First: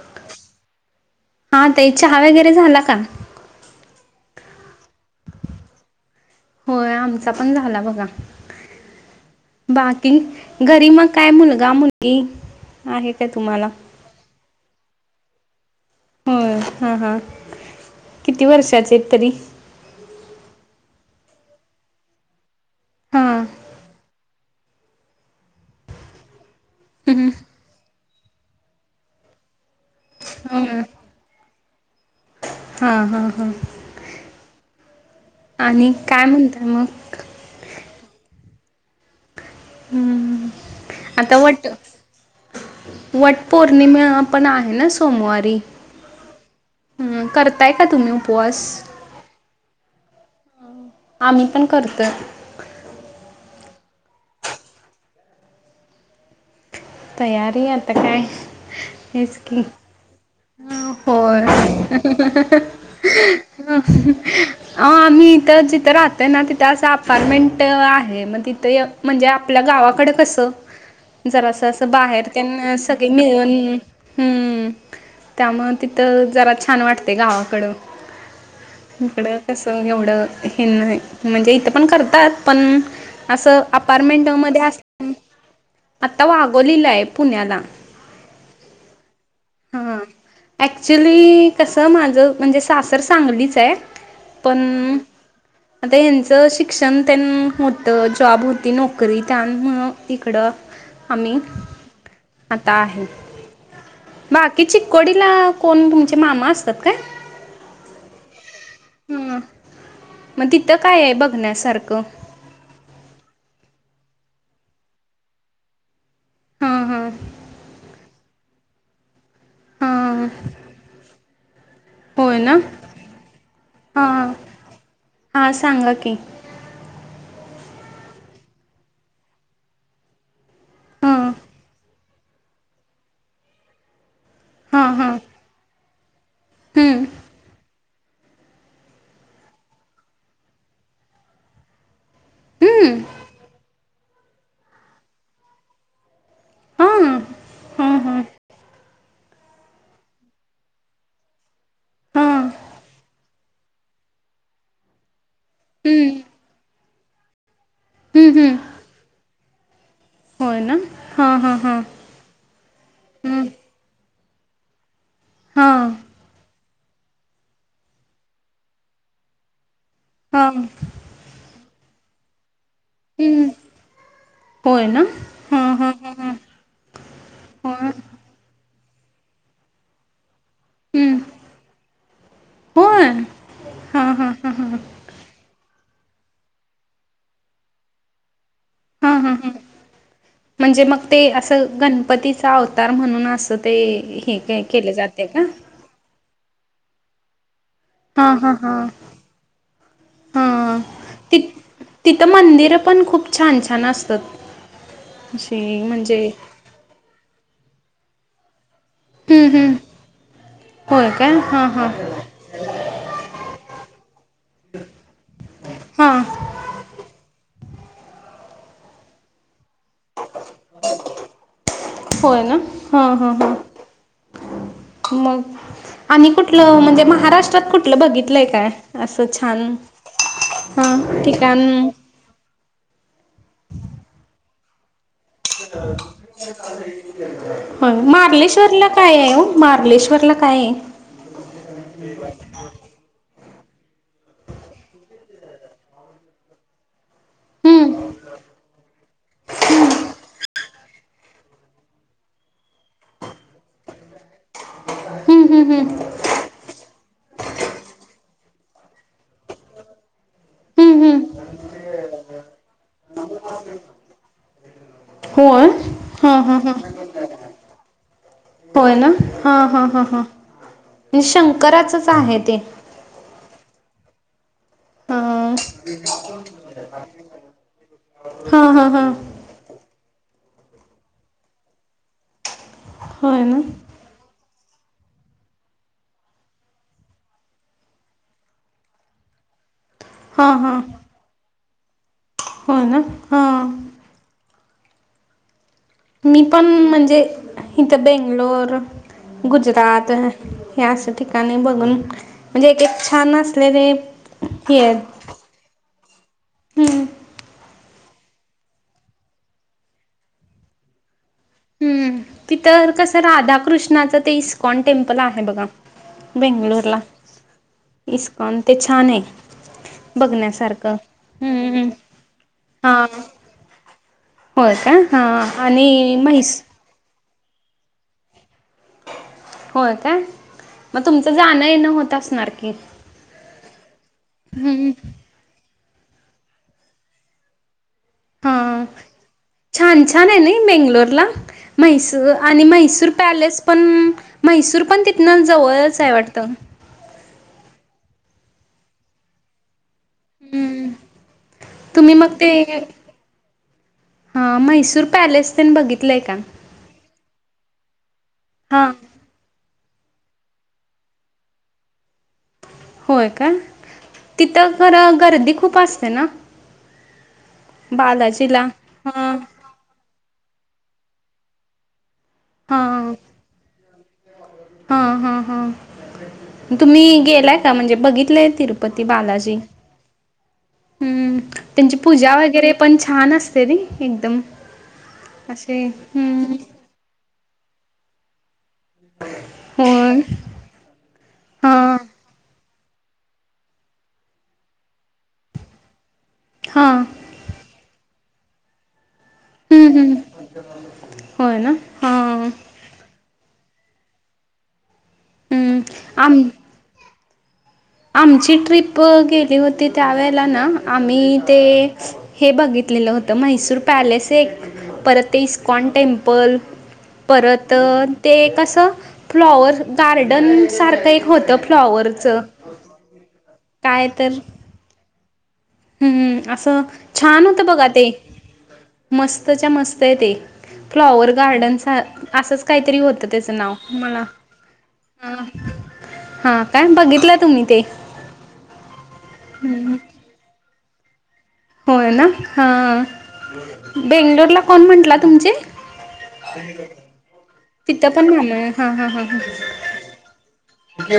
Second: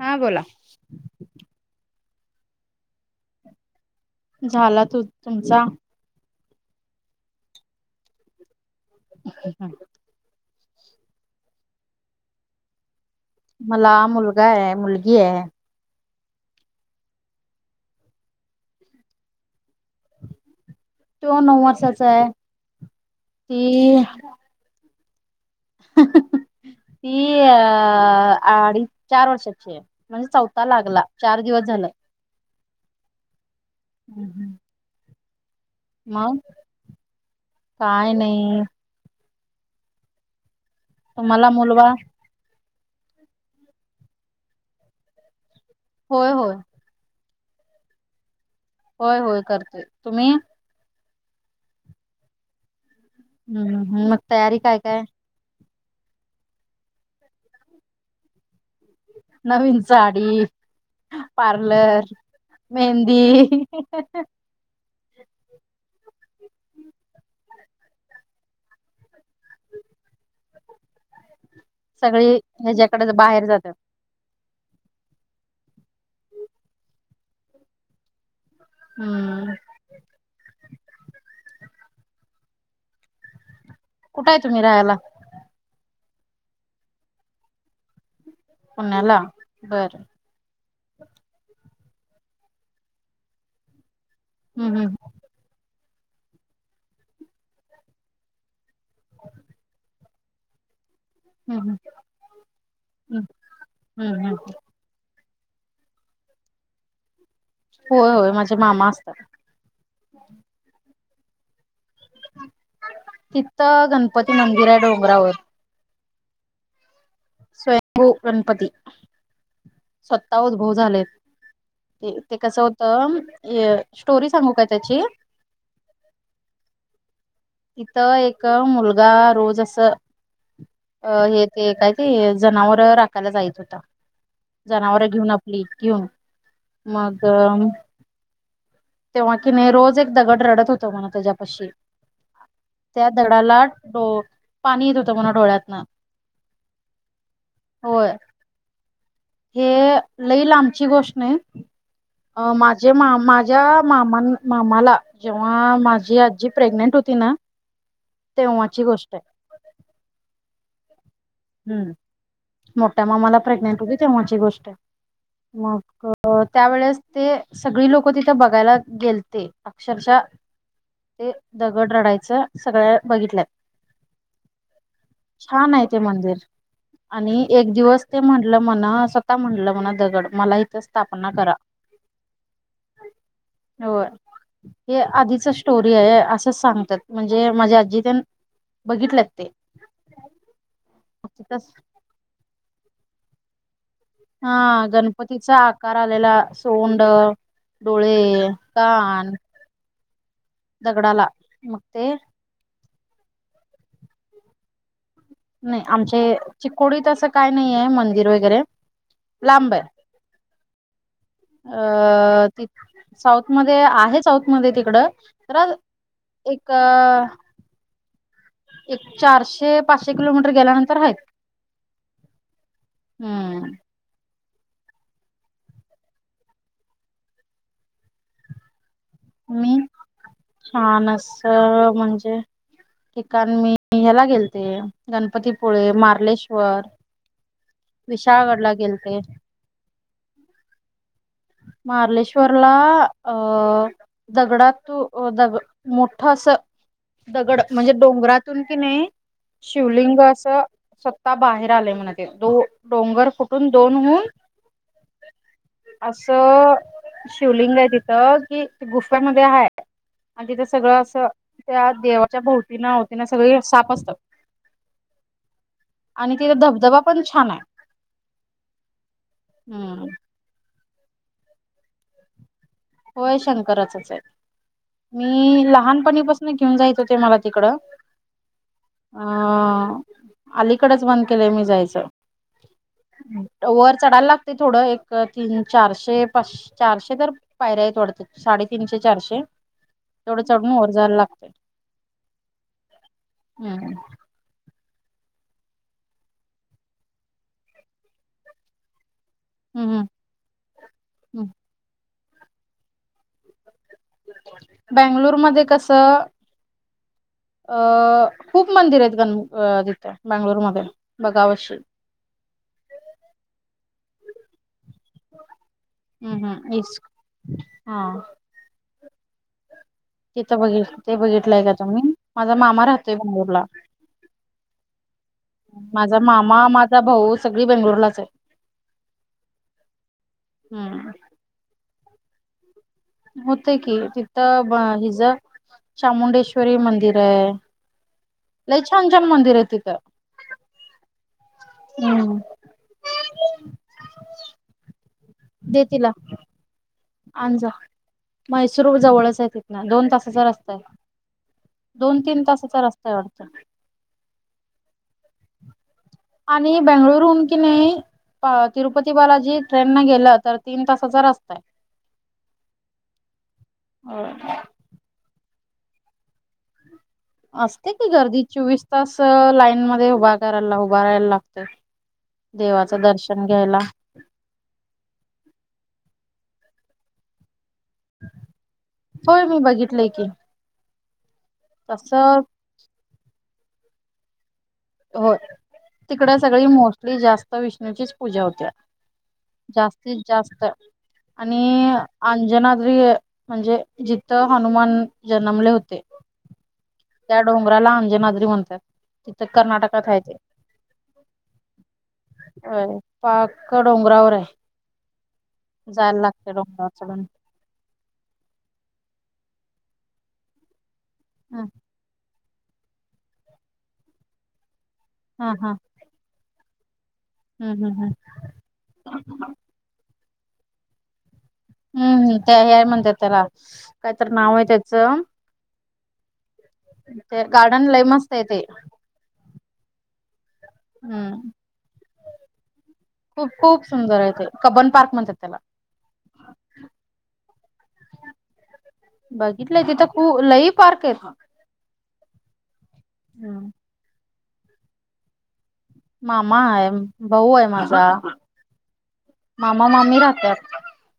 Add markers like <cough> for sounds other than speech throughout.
हा बोला हा ताई चहा वगैरे झाला का? झाला तुमचा होय आमचा पण झाला बघा बाकी घरी मग काय मुलगा मुलगी आहेत मला मुलगा आहे मुलगी आहे होय हा, हा किती वर्षाचे आहेत तरी? तो नऊ वर्षाचा आहे हा ती <unintelligible> ती अ -अडीच चार वर्षाची आहे म्हणजे चौथा हम्म लागला चार दिवस झाला हा- हा -हा हम् हम् <unintelligible> आणि काय म्हणताय मग काय नाही हम्म आता तुम्हाला वट मुलबाळ वट पौर्णिमा पण आहे ना सोमवारी होय -होय करताय का तुम्ही उपवास? होय -होय करतेय तुम्ही? आम्ही पण करतोय हम् मग तयारी काय -काय तयारी आता काय हेच की. नवीन जाडी होय पार्लर मेहंदी <inaudible> अ आम्ही इथ जिथं राहतोय ना तिथे असं अपार्टमेंट आहे मग तिथे म्हणजे आपल्या गा गावाकडे कस जरास अस बाहेर सगळी तिन सगळे ह्याच्याकडे बाहेर मिळून जातात हम्म त्यामुळ तिथं जरा छान वाटतेय गावाकडं इकडं हम्म कस एवढं हे नाही म्हणजे इथ पण करतात पण अस अपारमेंट कुठे आहे मध्ये तुम्ही राहायला आता वागोवलेलाय पुण्याला पुण्याला बरं. ऍक्च्युली कसं माझं म्हणजे सासर सांगलीच आहे. पण. हम्म हम्म आता ह्यांचं शिक्षण त्यां होतं जॉब होती नोकरी त्यांमु तिकडं. आम्ही हम्म. आता आहे हम्म हम् बाकीची चिको कोण तुमचे मामा असतात काय. होय होय माझे मामा असतात हा मग तिथं काय बघण्यासारखं. तिथथ गणपती मंदिर आहे डोंगरावर. हा हा. स्वयंभू गणपती हां स्वता उद्भव झालेत. ते ते होय ना कसं होतं स्टोरी हां सांगू का त्याची. हां <unintelligible> तिथं एक मुलगा रोज अस अ हां हे ते काय. ते जनावर राखायला जायत होता हां जनावर हां घेऊन आपली घेऊन. हां मग. तेव्हा की नाही रोज एक दगड रडत होतो म्हणा त्याच्यापाशी. त्या दगडाला डो पाणी येत होतं डोळ्यातनं. हां होय. हे लईलमची गोष्ट नाही. हां अं माझे मा माझ्या मामाां मामाला. जेव्हा माझी आजी प्रेग्नेंट होती ना हां तेव्हाची गोष्ट आहे. होय ना हा हा हा. हम्म मोठ्या मामाला प्रेग्नेंट होती तेव्हाची गोष्ट आहे मग. हां त्यावेेळेस ते सगळी लोकं तिथे बघायला गेलते अक्षरशः ते. दगड रडायचं सगळं बघितलंय. हां होय ना हा हम हम हम. आणि एक दिवस ते म्हटलं म्हणा स्वतः म्हटलं म्हणा दगड मला इथं स्थापना करा. होयं. हो हे आधीच स्टोरी आहे असं सांगतात म्हणजे माझ्या आजी त्या हां बघितलं हां ते हां म्हणजे मग ते तिथं असं गणपतीचा अवतार म्हणून असं ते. हे हा के केले जाते का? गणपतीचा आकार आलेला सोंड. डोळे, कान. हा दगडाला ती मग ते तिथं मंदिर पण खूप छान. असतात. अशी नाही आमचे म्हणजे चीकोडीत असं काय नाहीये मंदिर वगैरे. हम्म लांब हम्म आहे होय काय? हां हां अ त साऊथ मध्ये आहे साऊथ मध्ये तिकडं तर हां एक एक चारशे पाचशे किलोमीटर गेल्यानंतर आहेत, होय ना हां हां हां हम्म. मग आणि कुठलं म्हणजे महाराष्ट्रात कुठलं बघितलंय काय? असं छान. मी छान हां ठिकाण असं म्हणजे ठिकाण मी ह्याला गेल ह विशाळगडला मार्लेश्वरला गेलते काये ओ मार्लेश्वर पलं काये. मारलेश्वरला अ दगडात तू दग मोठ अस दगड हम्म म्हणजे डोंगरातून कि नाही शिवलिंग असं सत्ता बाहेर आले म्हण ते दो डोंगर फुटून दोन होऊन. हम्म हम्म हम्म. असं शिवलिंग आहे तिथं कि गुफांमध्ये हाय. आणि तिथं सगळं हम्म असं हम्म त्या देवाच्या भोवती ना अवती ना सगळी साप असतात. होय? ह आणि तिथे ह ह. धबधबा पण छान आहे होय ना हा हा हा हम्म हा म्हणजे शंकराचच आहे ते. होय शंकराचचे. हां मी लहानपणीपासून घेऊन जायच ते मला तिकडं हां हां हां अ अलीकडेच बंद केलंय मी जायचं होय ना वर चढायला लाग ते थोडं एक तीन चारशे पाच चारशे तर पायऱ्या आहेत वाडत. साडेतीनशे चारशे तेवढं चढून वर जायला लागतय. हो ना ह. हम्म मी पण म्हणजे इथं बेंगलोर हम्म गुजरात ह्या अस हम्म ठिकाणी बघून म्हणजे एक छान असलेले. हे आहेत बेंगलोर मध्ये कसं हम्म अ खूप मंदिरेत गण तिथे बंगलोरमध्ये बगा अशी. तिथर कसं राधाकृष्णाचं ते इस्कॉन टेम्पल आहे बघा. हम्म हम्म इईस बेंगलोरला इस्कॉन ते छाने. तिथं बघित ते बघितलंय का तुम्ही माझा मामा हा राहतोय बंगलोरला. होय का हा आणि माझा म्हैस मामा माझा भाऊ सगळी बेंगलोरलाचे. होय काय? मग हम्म तुमचं जाणं येणं होत असणार की. होते की तिथं हम्म हिज चामुंडेश्वरी मंदिरे. लई हा छान छान मन छान छाने नई बांगलोरला म्हैसूर हम्म आणि म्हैसूर पॅलेस पण म्हैसूर पण तिथनच जवळचे वाटतं. मानज मैसूर जवळचे तीथन, दोन तासाचा रस्ताय. हम्म तुम्ही दोन मग तीन ते तासाचा रस्ता वाटत. हा म्हैसूर पॅलेस तेन बघितलंय का? आणि बेंगळुरहून किनी हा तिरुपती बालाजी ट्रेन न गेलं तर तीन तासाचा रस्ताय. होय का? आहे. तिथं खर गर्दी खूप असते ना. असते की गर्दी बालाजीला? चोवीस तास हां लाईन मध्ये उभ घराला उभा राहायला लागतं देवाचं दर्शन घ्यायला. हा, हा, हा, तुम्ही गेलाय आ, म्हणजे बघितलंय तिरुपती होय बालाजी, मी बघितलंय की हम्म त्यांची तस पूजा वगैरे पण छान असते नि एकदम हो, असे तिकडे हम्म सगळी मोस्टली जास्त विष्णूचीच पूजा होत्या. होय. जास्तीत जास्त आणि हां अंजना द्री म्हणजे जिथं हनुमान जन्मले होते. हां त्या डोंगराला अंजनाद्री म्हणतात. तिथं हम्म कर्नाटकात हम्म आहे ते होय ना? हां पाक का डोंगरावर आहे, हम्म जायला आम लागते डोंगराचं पण आमची ट्रिप गेली होती त्यावेेळेला ना, आम्ही हं तेच हे बघितलेलं होतं म्हैसूर पॅलेस एक परत ते हा हा. ISKCON temple. परत हम्म हम्म हम्म. ते कसं फ्लॉवर गार्डन सारखं एक होतं. फ्लॉवरचं एआई म्हणत्यात त्याला काय कायतर तर नाव आहे त्याच हम्म असं छान होतं बघा गार्डन लय ते मस्त आहे ते. मस्तच्या मस्त आहे ते. फ्लॉवर हम्म. गार्डन सार असंच काहीतरी होतं खूप त्याचं नाव खूप सुंदर मला आहे ते. कबन पार्क अ म्हणतात त्याला. हा कायम बघितलं तुम्ही ते बघितलंय तिथं खू लई पार्क आहेत होय ना, हा हम्म. बेंगलोरला कोण? म्हंटला, तुमचे मामा हाय, भाऊ आ हे माझा तिथं पण मामा हा हा हा हा मामा - मामी राहत्यात.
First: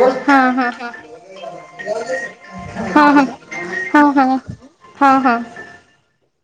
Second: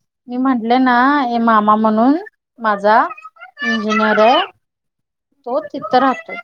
हा मी हा हा म्हटले ना, हे मामा म्हणून माझा <inaudible> हा हा हा हा तो तिथं राहतोय -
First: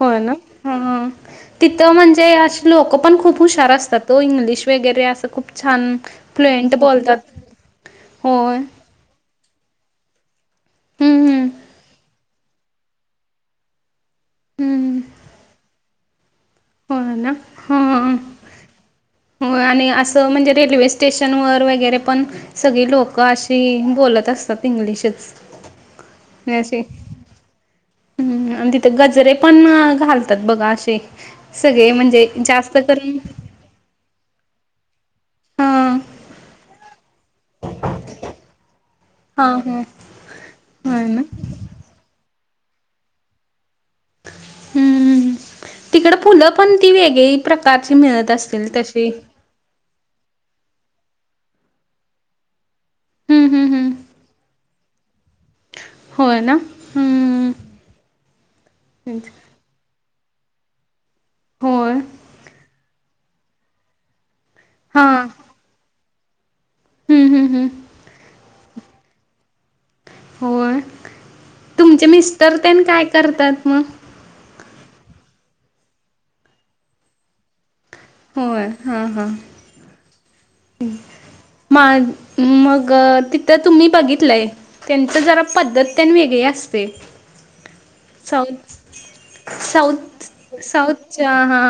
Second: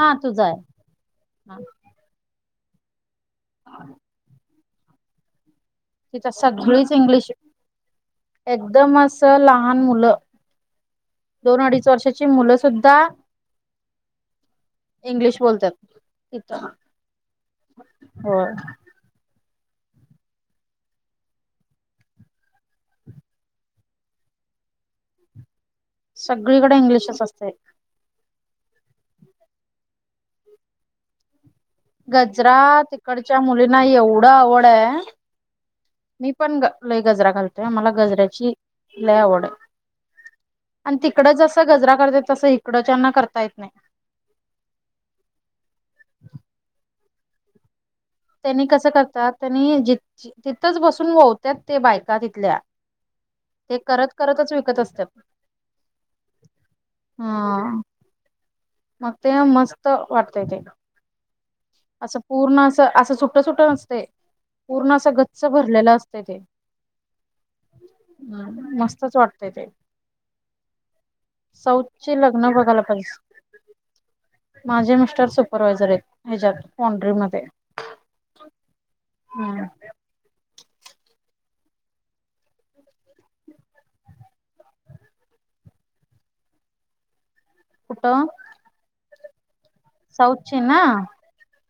होय ना, हं हं, हा तिथ म्हणजे अशी लोक पण खूप हुशार असतात व इंग्लिश वेगैरे असं खूप छान तिथ फ्लुएंट सगळीच बोलतात इंग्लिश होय एकदम अस लहान मुलं हम्म दोन हम्म अडीच वर्षाची मुलं सुद्धा इंग्लिश बोलत्यात. होय ना, हअअ हो हो आणि असं म्हणजे, रेल्वे स्टेशन वर वगैरे पण सगळी लोकं अशी बोलत्यात. सतीइंग्लिशच सगळीकडे इंग्लिशचं असतय. हम् आणि तिथे गजरे पण घालतात. बघा अशे गजरा तिकडच्या मुलींना एवढं आवड हाय हा मी पण ग लय गजरा घालतेय मला गजऱ्याची लय आवड हा हा हाय आणि हा ना तिकडं जस गजरा करत्यात तसं इकडंच्यांना करता येत नाही. हम्म, तिकडं फुलं पण ती वेगळी प्रकार त्यांनी कसं करतात, त्यांनी जीद् <unintelligible> तिथच. बसून वोवत्यात ते बायका तिथल्या, हम्म हम्म ते हम्म करत करतच विक कत असत्यात. होय ना हम्म हाअ मग ते मस्त वाट ते <unintelligible> होय असं पूर्ण असं - असं, सुट - सुट नसते. पूर्ण हा असं गच्च भरलेलं असते ते. हम्म हम्म हम्म हम मस्तचं वाटतय ते होय -. तुमचे साऊथचे लग्न मिस्टर बघायला तेन काय पाहिजेस. करतात मग माझे मिस्टर सुपरव्हायझर आहेत. ह्याच्यात पॉंड्री मध्ये. होय, हा - हा मग तिथं तुम्ही बघितलंय त्यांच जरा पद्धत त्यांनी वेगळी <unintelligible> तेअस्ते-. कूट अं -. साऊथ साऊथचीन ना साऊथच्या हा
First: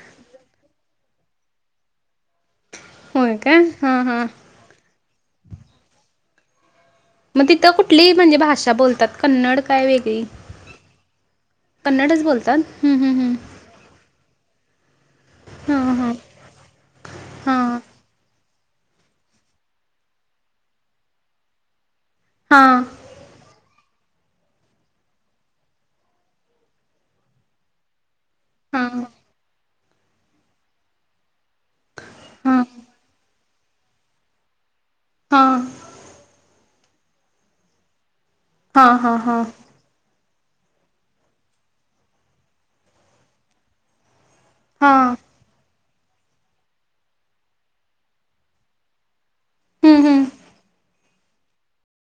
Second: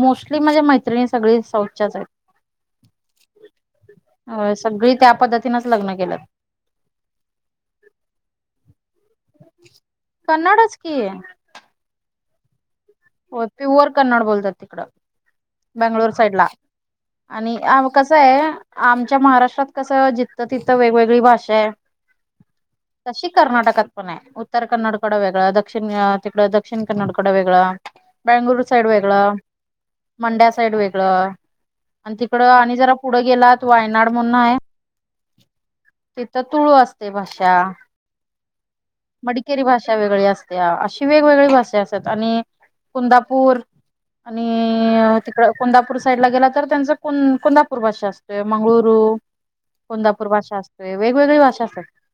मोस्ट -. माणझ्या मैत्रिणी सगळीच साऊथचया आहेत -. होयका हम - हम -. पद्तीनंच लग्न केलं-. मग तिथं कुठली म्हणजे? भाषा बोलतात कन्नड काय वेगळी कन्नडच की कन्नडचंं बोलतात-. हम्म हम्म हो प्युअर कन्नड बोलतात तिकडं -. बंगलुर हम्म साईडला आणि हा आम कस आय -. आमच्या महाराष्ट्रात कसं जिथतं तिथं वेगवेगळी भाषा आहेत-. हा तशी कर्नाटकात -. पण आहे उत्तर कन्नडकडं वेगळं दक्षिण तिकडं दक्षिण कन्नडकडं वेगळं -. बेंगळूर हा साईड हा वेगळंअ मंड्या साईड वेगळंअ -. आणि तिकड हा हा आणि जरा पुढं गेलात वायनाड म्हून आहे. हा तिथं तुळू असते, भाषा -. हा हा हा मडिकेरी भाषा वेगळी असते्या अशी वेगवेगळी भाषा असातेय आणि -. कुंदापूर आणि हा तिकड कुंदापूर -. पूर साईड ला गेला तर त्यांचा कोुंद्हापूर भाषा असतोय मंगळुरू हम्म हम्म कोंदापूर भाषा असते वेगवेगळी भाषा असते